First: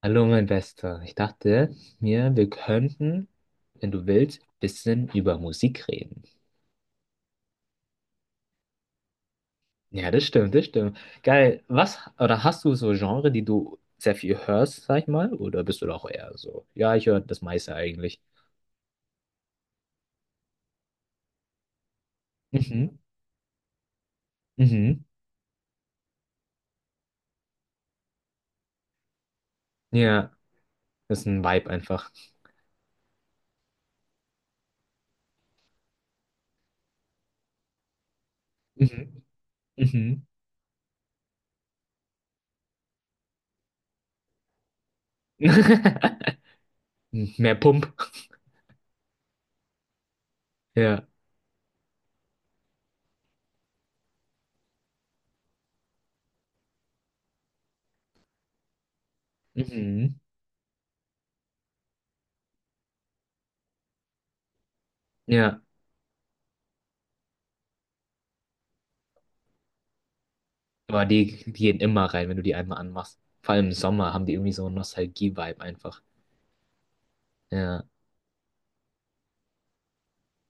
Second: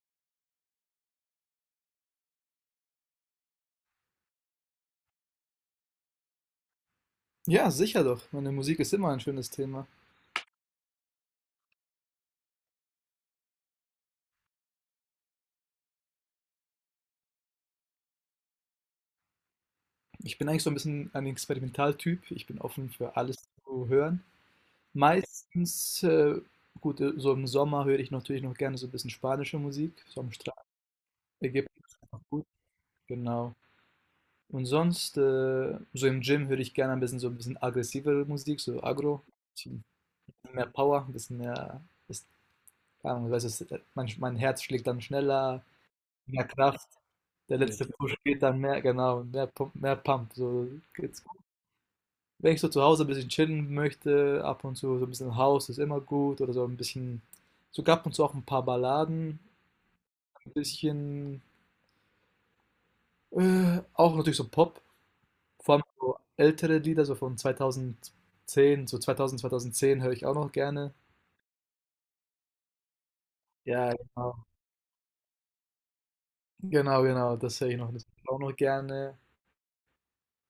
Hallo, mein Bester. Ich dachte mir, wir könnten, wenn du willst, ein bisschen über Musik reden. Ja, sicher doch. Meine Musik ist immer ein schönes Thema. Ja, das stimmt, das stimmt. Geil. Was, oder hast du so Genre, die du sehr viel hörst, sag ich mal? Oder bist du doch eher so? Ja, ich höre das meiste eigentlich. Ich bin eigentlich so ein bisschen ein Experimentaltyp. Ich bin offen Mhm. für alles zu hören. Mhm. Meistens, gut, so im Sommer höre ich natürlich noch gerne so ein bisschen spanische Musik. So Ja, am Strand, das ist ein Vibe Ägypten ist einfach. einfach gut. Genau. Und sonst, so im Gym höre ich gerne ein bisschen so ein bisschen aggressivere Musik, so Agro. Mhm. Ein bisschen Mhm. mehr Power, ein bisschen mehr, ist, keine Ahnung, weißt du, mein Herz schlägt dann schneller, mehr Kraft. Mehr Der letzte Pump. Push geht dann mehr, genau, mehr Pump, mehr Pump. So, Ja. jetzt, wenn ich so zu Hause ein bisschen chillen möchte, ab und zu so ein bisschen House ist immer gut oder so ein bisschen, sogar ab und zu auch ein paar Balladen, Mhm. ein bisschen, auch natürlich so Pop, Ja. vor allem so ältere Lieder, so von 2010, so 2000, 2010 höre ich auch noch gerne. Aber die gehen immer rein, wenn du die einmal anmachst. Vor allem im Ja, Sommer haben die genau. irgendwie so einen Nostalgie-Vibe einfach. Genau, genau, das höre ich Ja. noch, das höre ich auch noch gerne.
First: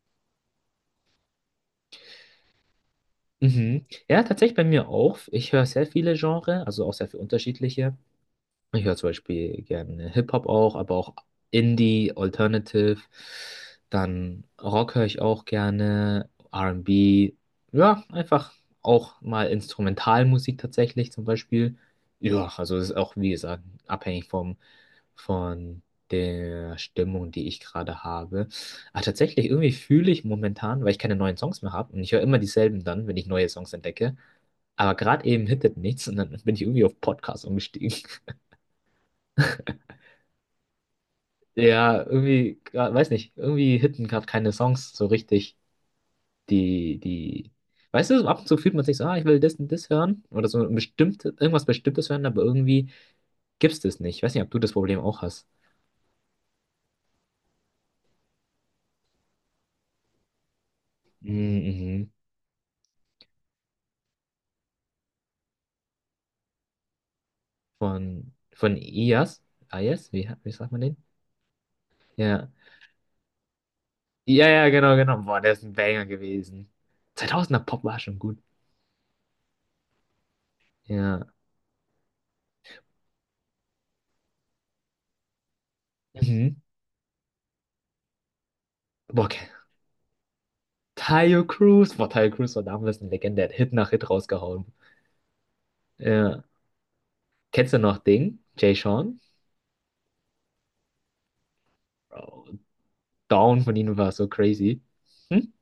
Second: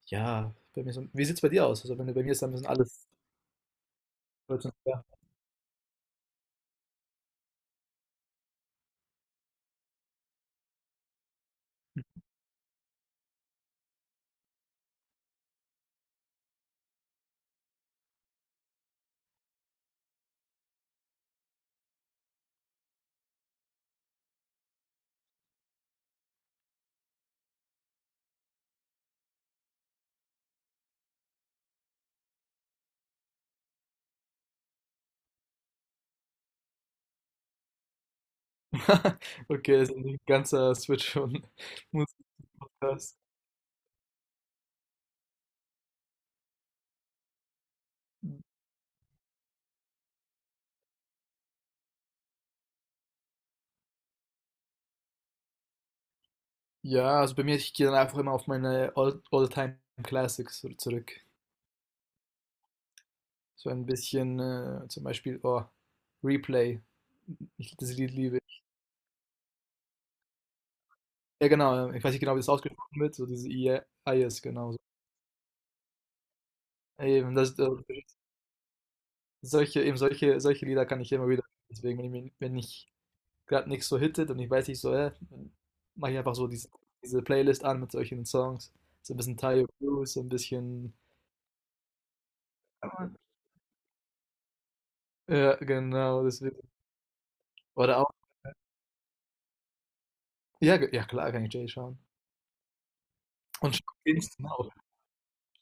Ja, bei mir so, wie sieht es bei dir aus? Also, wenn du bei mir ist, dann müssen alles. Mhm. Ja, tatsächlich bei mir auch. Ich höre sehr viele Genres, also auch sehr viele unterschiedliche. Ich höre zum Beispiel gerne Hip-Hop auch, aber auch Indie, Alternative. Dann Rock höre ich auch gerne, R&B. Ja, einfach auch mal Instrumentalmusik tatsächlich zum Beispiel. Ja, also es ist auch, wie gesagt, abhängig vom von der Stimmung, die ich gerade habe. Ah, tatsächlich, irgendwie fühle ich momentan, weil ich keine neuen Songs mehr habe und ich höre immer dieselben dann, wenn ich neue Songs entdecke. Aber gerade eben hittet nichts und dann bin ich irgendwie auf Podcast umgestiegen. Okay, das ist ein ganzer Switch von Ja, Musik zum irgendwie, weiß Podcast. nicht, irgendwie hitten gerade keine Songs so richtig, die, die, weißt du, so ab und zu fühlt man sich so, ah, ich will das und das hören oder so ein bestimmtes, irgendwas Bestimmtes hören, aber irgendwie gibt's das nicht. Ich weiß nicht, ob du das Problem auch hast. Ja, also bei mir, ich gehe dann einfach immer auf meine All-Time Classics so zurück. Mhm. So ein bisschen, zum Beispiel, oh, Replay. Ich, das Lied Von, liebe ich. von Ias? Ias? Wie sagt man den? Ja, genau, ich weiß nicht genau, wie Ja. das ausgesprochen wird, so diese I-I-S. Ja, ja, Genau. So. genau, genau. Boah, der ist ein Banger gewesen. Eben, das, 2000er Pop war schon gut. solche, eben solche, solche Lieder kann ich Ja. immer wieder, deswegen, wenn ich gerade nichts so hittet und ich weiß nicht so, dann mache ich einfach so Mhm. diese, diese Playlist an mit solchen Songs. So ein Boah, bisschen okay. Tayo Blues, so ein bisschen. Tayo Cruz. Boah, Tayo Cruz war damals eine Legende. Der hat Hit nach Hit rausgehauen. Ja, genau, Ja. deswegen. Kennst du noch Oder auch. Ding? Jay Sean? Ja, ja klar kann ich Jay schauen. Bro, Down Und von Sean ihnen war so Kingston auch. crazy. Hm?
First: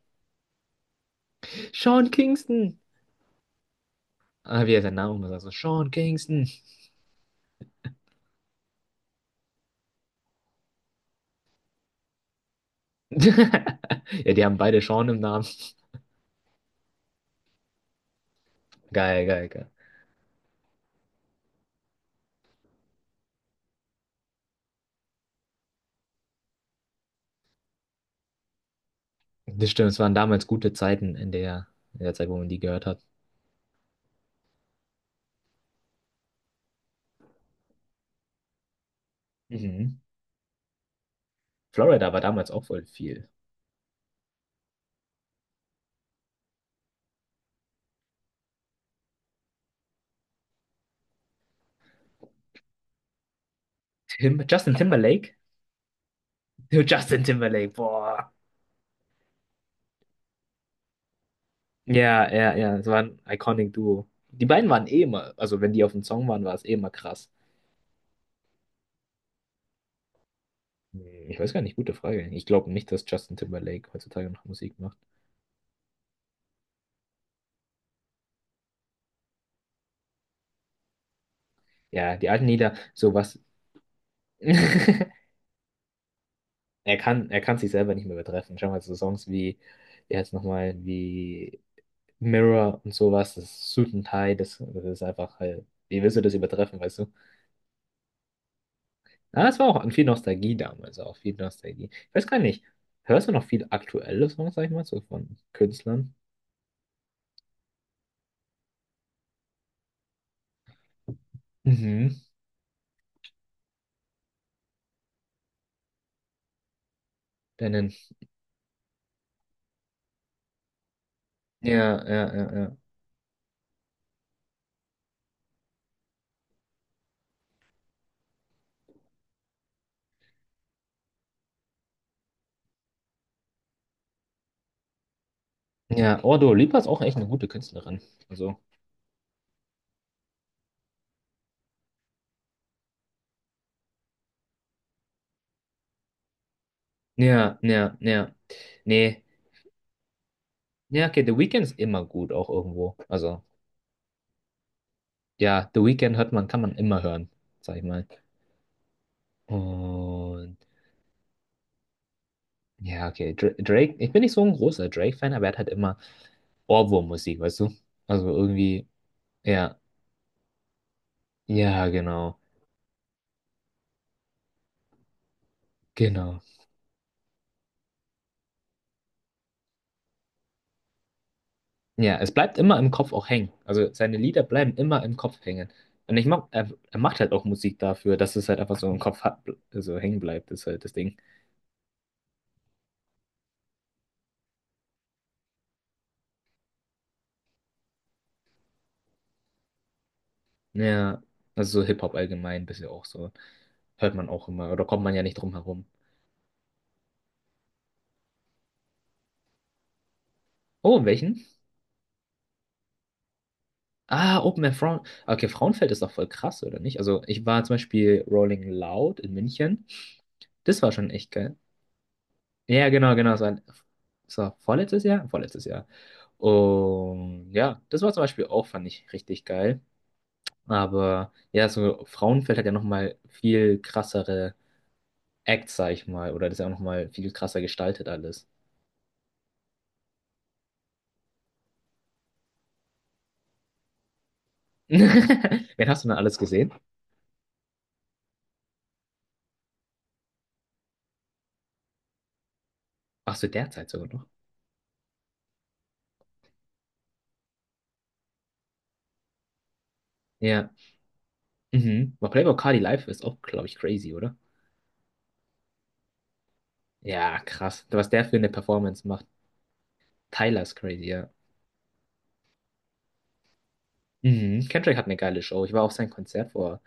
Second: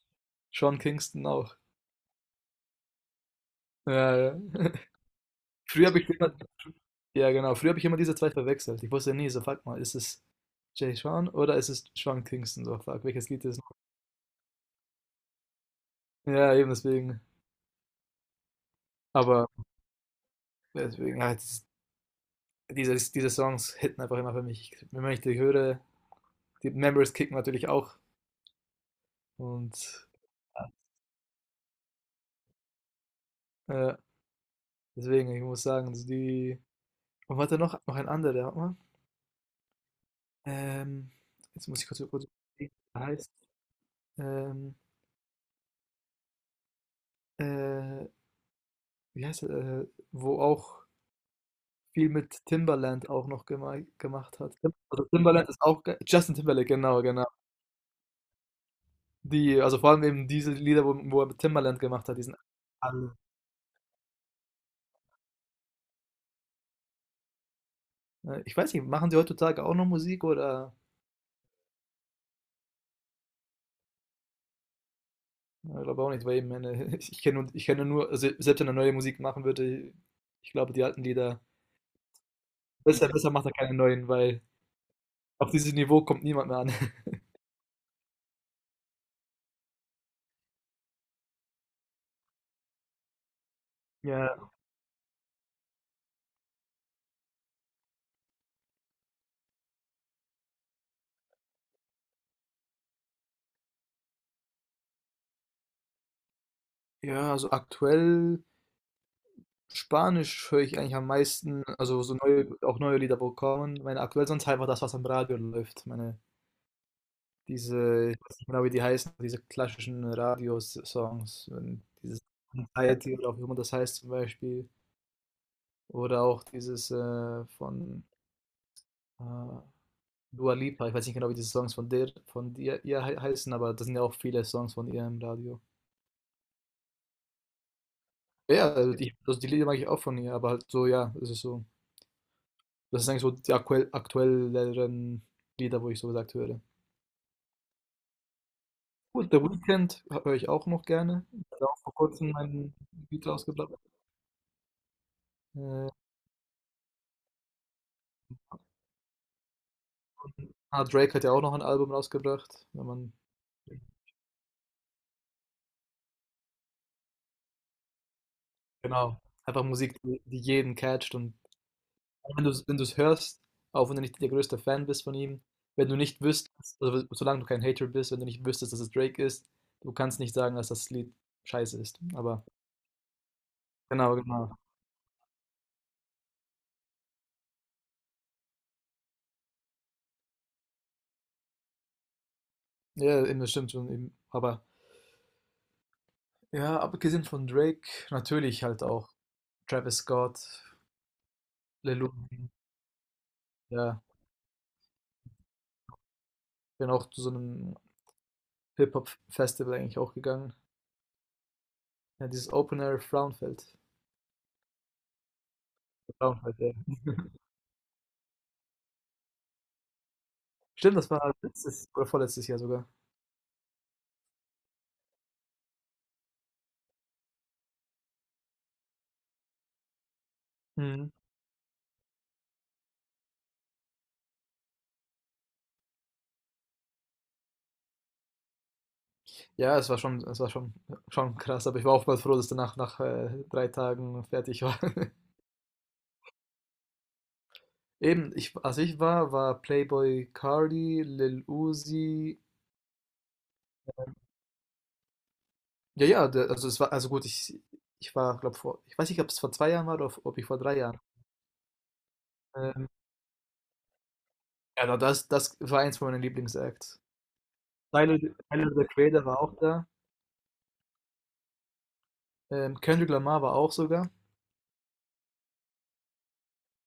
Sean Kingston auch. Sean Kingston. Ja, ja. Ah, wie er seinen Namen immer sagt. So, Früher Sean habe ich immer, Kingston. ja genau, früher habe ich immer diese zwei verwechselt. Ich wusste nie, so fuck mal, ist es Jay Sean oder ist es Sean Kingston? So fuck, welches Lied ist es? Ja, die haben beide Sean im Namen. Ja, eben deswegen. Geil, geil, Aber geil. deswegen, ja, dieses, diese Songs hitten einfach immer für mich. Wenn ich die höre, die Memories kicken natürlich auch. Das Und stimmt, es waren damals gute Zeiten in der Zeit, wo man die gehört hat. äh, deswegen, ich muss sagen, also die. Und warte noch, noch ein anderer, warte mal. Mhm. Ähm, jetzt muss ich kurz Florida war überlegen, damals auch wie voll der viel. heißt. Ähm, äh, wie heißt er? Wo auch viel mit Timbaland auch noch gemacht hat. Justin Also Timberlake? Timbaland ist auch Justin Timberlake, genau, Justin genau. Timberlake, boah. Die, also vor allem eben diese Lieder, wo, wo er mit Timbaland gemacht hat, die Ja, sind ja, ja, es war alle. ein iconic Duo. Die beiden waren eh immer, also wenn die auf dem Song waren, war es eh immer krass. Ich weiß nicht, machen die heutzutage auch noch Musik oder? Hm, Ich weiß gar nicht, gute Frage. Ich glaube nicht, dass Justin Timberlake heutzutage noch Musik macht. Ja, ich glaube auch nicht, weil ich meine, ich kenne nur, also selbst wenn er neue Musik machen würde, ich glaube, die alten Lieder, Ja, die alten Lieder, besser, besser sowas. macht er keine neuen, weil auf dieses Niveau kommt niemand mehr an. Er kann, er kann sich selber nicht mehr übertreffen. Schau mal, so Songs wie, wie heißt nochmal, wie Mirror und sowas, das Suit and Tie, Ja. das ist einfach halt, wie willst du das übertreffen, weißt du? Ah, es war auch an viel Nostalgie damals, auch viel Nostalgie. Ich weiß gar nicht, hörst du noch viel aktuelle Songs, sag ich mal, so von Künstlern? Ja, also aktuell Spanisch höre ich eigentlich am meisten, also Mhm. so neue, auch neue Lieder, wo kommen. Meine aktuell sonst einfach das, was am Radio läuft. Meine, Deinen. diese, ich weiß nicht genau, wie die heißen, diese klassischen Radiosongs, wenn Ja, dieses ja, ja, ja. Anxiety oder auch wie immer das heißt zum Beispiel. Oder auch dieses von äh, Dua Lipa, ich weiß nicht genau, wie diese Songs von der, von ihr, heißen, aber das sind ja auch viele Songs von ihr im Radio. Ja, oh, Dua Lipa ist auch echt eine gute Künstlerin. Also, Ja, also die Lieder mag ich auch von ihr, aber halt so, ja, es ist so. Das sind eigentlich so die aktuell, aktuelleren Lieder, wo ich so gesagt höre. ja, ja, ja. Nee, Gut, The Weeknd höre ich auch noch ja, okay, gerne. The Weeknd Hat auch ist vor immer kurzem gut, auch mein irgendwo. Beat Also, rausgebracht. ja, The Äh, Weeknd hört man, kann man immer hören, sag ich mal. Und Drake hat ja auch noch ein Album rausgebracht, wenn ja, man, okay. Drake, ich bin nicht so ein großer Drake-Fan, aber er hat halt immer Ohrwurm-Musik, weißt du? Also irgendwie, genau, einfach ja, Musik, die, die jeden catcht und ja, genau, wenn du's hörst, auch wenn du nicht der größte Fan bist von ihm, wenn du nicht genau. wüsstest, also solange du kein Hater bist, wenn du nicht wüsstest, dass es Drake ist, du kannst nicht sagen, dass das Lied scheiße ist. Ja, es Aber bleibt immer im Kopf auch hängen. Also genau, seine Lieder genau. bleiben immer im Kopf hängen. Und ich mag, er macht halt auch Musik dafür, dass es halt einfach so im Kopf hat, so hängen bleibt, ist halt das Ding. Ja, eben, das stimmt schon. Eben. Aber ja, abgesehen von Drake, natürlich halt auch Travis Scott, Ja, also so Lil Hip-Hop Uzi, allgemein, bisschen auch so. ja, Hört man auch immer, oder kommt man ja nicht drum herum. bin auch zu so einem Hip-Hop-Festival eigentlich auch gegangen. Oh, in welchen? Ja, dieses Open Air Frauenfeld. Ah, Open Air Frauen. Okay, Frauenfeld ist doch voll Frauenfeld, krass, ja. oder nicht? Also ich war zum Beispiel Rolling Loud in München. Das war Stimmt, das schon echt war geil. letztes oder vorletztes Jahr Ja, sogar. genau, genau. Es war vorletztes Jahr? Vorletztes Jahr. Und ja, das war zum Beispiel auch, fand ich richtig geil. Mhm. Aber ja, so Frauenfeld hat ja nochmal viel krassere Acts, sag ich mal. Oder das ist ja auch nochmal viel krasser gestaltet alles. Ja, es war schon, schon krass, aber ich war oftmals froh, dass danach nach 3 Tagen fertig war. Wen hast du denn alles gesehen? Eben, ich, als ich war, war Playboy Cardi, Lil Uzi. Ach so, derzeit sogar noch. Ja, ja, der, also es war, also gut, ich war, glaube vor, ich weiß nicht, ob es vor 2 Jahren war oder ob ich vor Ja. 3 Jahren. Mhm. Aber Playboy Carti Ähm, live ist auch, glaube ich, crazy, oder? ja, na, das, das war eins von meinen Lieblingsacts. Ja, krass. Was Tyler, der für eine Tyler the Performance Creator macht. war auch da. Tyler ist crazy, ja. Kendrick Lamar war auch sogar. Mhm. Kendrick hat eine geile Show. Ich war auf sein Konzert vor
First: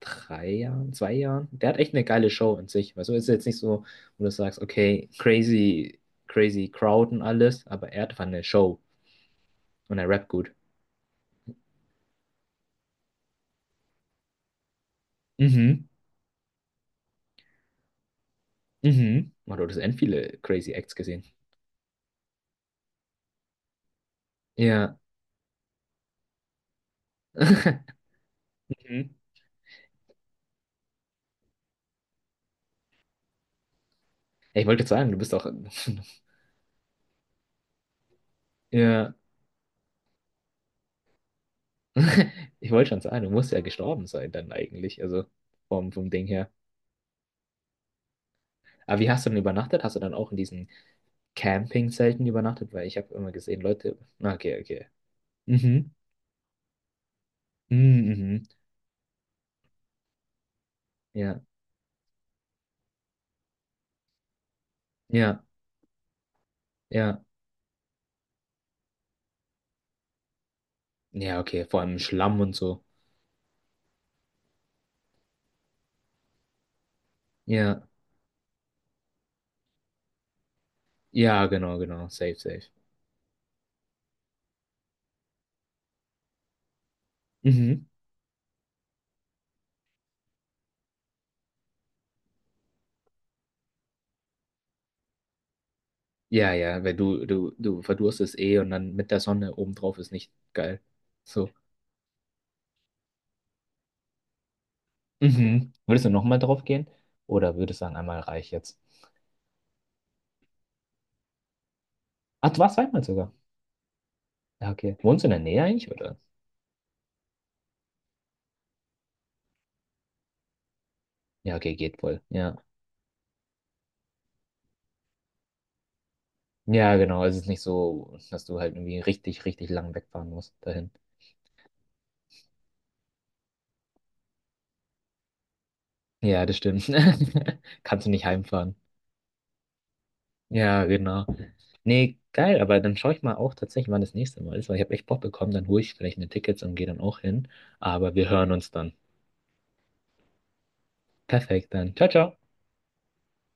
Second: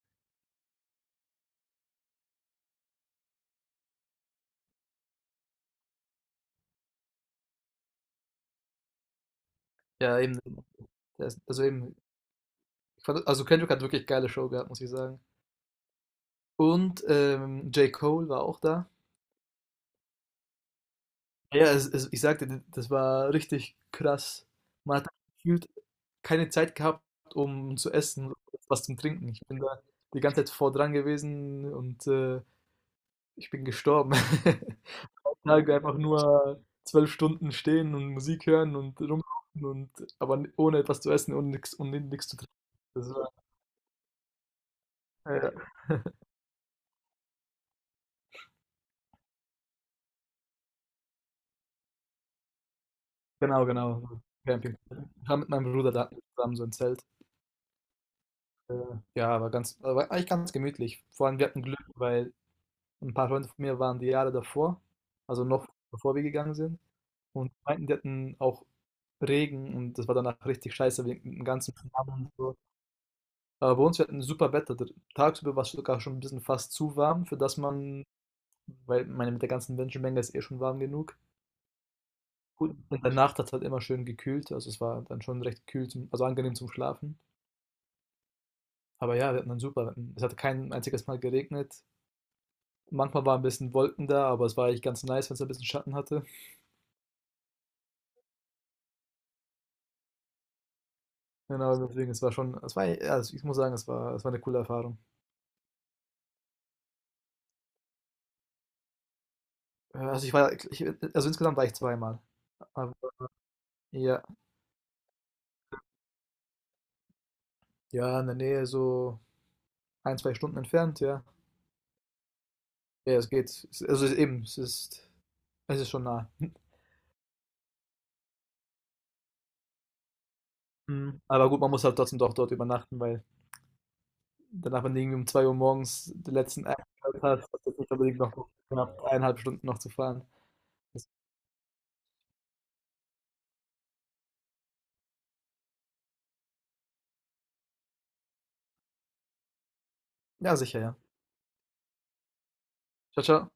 3 Jahren, 2 Jahren. Der hat echt eine geile Show an sich. Also ist jetzt nicht so, wo du sagst, okay, crazy, crazy Crowd und alles, aber er hat einfach eine Show und er Ja, rappt eben, gut. der ist- also eben, ich fand, also Kendrick hat wirklich geile Show gehabt, muss ich sagen. Mhm, Und J. Cole war auch da. mhm. Man, du hattest end viele crazy Acts gesehen. Ja, es, ich sagte, das war richtig krass. Ja. Man hat halt gefühlt keine Zeit gehabt, um zu essen, was zum Mhm. Trinken. Ich bin da die ganze Zeit vor dran gewesen und ich bin gestorben. Ich wollte jetzt sagen, du bist doch. Tage einfach nur 12 Stunden stehen und Musik hören und Ja, rumlaufen und aber ohne etwas zu essen und nichts zu trinken. ich wollte schon Das sagen, war, du musst ja gestorben sein dann eigentlich, also äh, vom Ding her. Aber wie hast du denn übernachtet? Hast du dann auch in diesen Campingzelten übernachtet? Weil ich habe immer gesehen, genau, Leute. genau. So Ah, okay, Camping. okay. Ich war mit meinem Mhm. Bruder da zusammen so ein Zelt. Mhm. Äh, ja, war ganz, war eigentlich ganz gemütlich. Vor allem Ja, wir hatten Glück, weil ein paar Freunde von mir waren die Jahre davor, ja, also noch bevor wir gegangen sind ja. und die meinten, die hatten auch Regen und das war danach richtig scheiße wegen Ja, dem okay, ganzen vor allem im Schlamm und Schlamm und so. so. Aber bei uns wir hatten super Wetter. D tagsüber war es sogar schon ein bisschen fast zu warm, für das Ja, man weil meine, mit der ganzen Menschenmenge ist eh schon warm genug. ja, genau, genau, safe, safe. Gut, in der Nacht hat's halt immer schön gekühlt, also es war dann schon recht kühl zum also angenehm zum Schlafen. Mhm. Aber ja, wir hatten dann super Wetten es hat kein einziges Mal geregnet. Manchmal war ein bisschen Wolken da, aber es war eigentlich ganz nice, wenn es ein bisschen Schatten hatte. Ja, ja, weil du verdurstest eh und dann mit der Sonne obendrauf ist nicht geil. So. Genau, deswegen, es war schon, es war, ja, also ich muss sagen, es war eine coole Erfahrung. Mhm. Würdest du nochmal drauf gehen? Oder würdest du sagen, einmal reich jetzt? Also ich war, ich, also insgesamt war ich zweimal. Ach, du warst Aber zweimal sogar. ja, Ja, okay. Wohnst du in der Nähe eigentlich, oder? ja, in der Nähe so 1, 2 Stunden entfernt, ja. Ja, okay, geht voll. Ja. Ja, es geht. Es- Also es ist eben, es ist schon nah. Ja, genau. Es ist nicht so, dass du halt irgendwie richtig, richtig lang wegfahren musst dahin. Mhm. Aber gut, man muss halt trotzdem doch dort übernachten, weil danach, wenn du irgendwie um 2 Uhr morgens den Ja, das letzten stimmt. Eintritt hast, hast du jetzt nicht Kannst du unbedingt nicht noch heimfahren. knapp 1,5 Stunden noch zu fahren. Ja, Das, genau. Nee, geil, aber dann schaue ich mal auch tatsächlich, wann das nächste Mal ist, weil ich habe echt Bock bekommen, dann hole ich vielleicht mir Tickets und gehe dann auch hin. Aber wir hören uns dann. ja, sicher, ja. Perfekt, dann. Ciao, ciao. Ciao, ciao.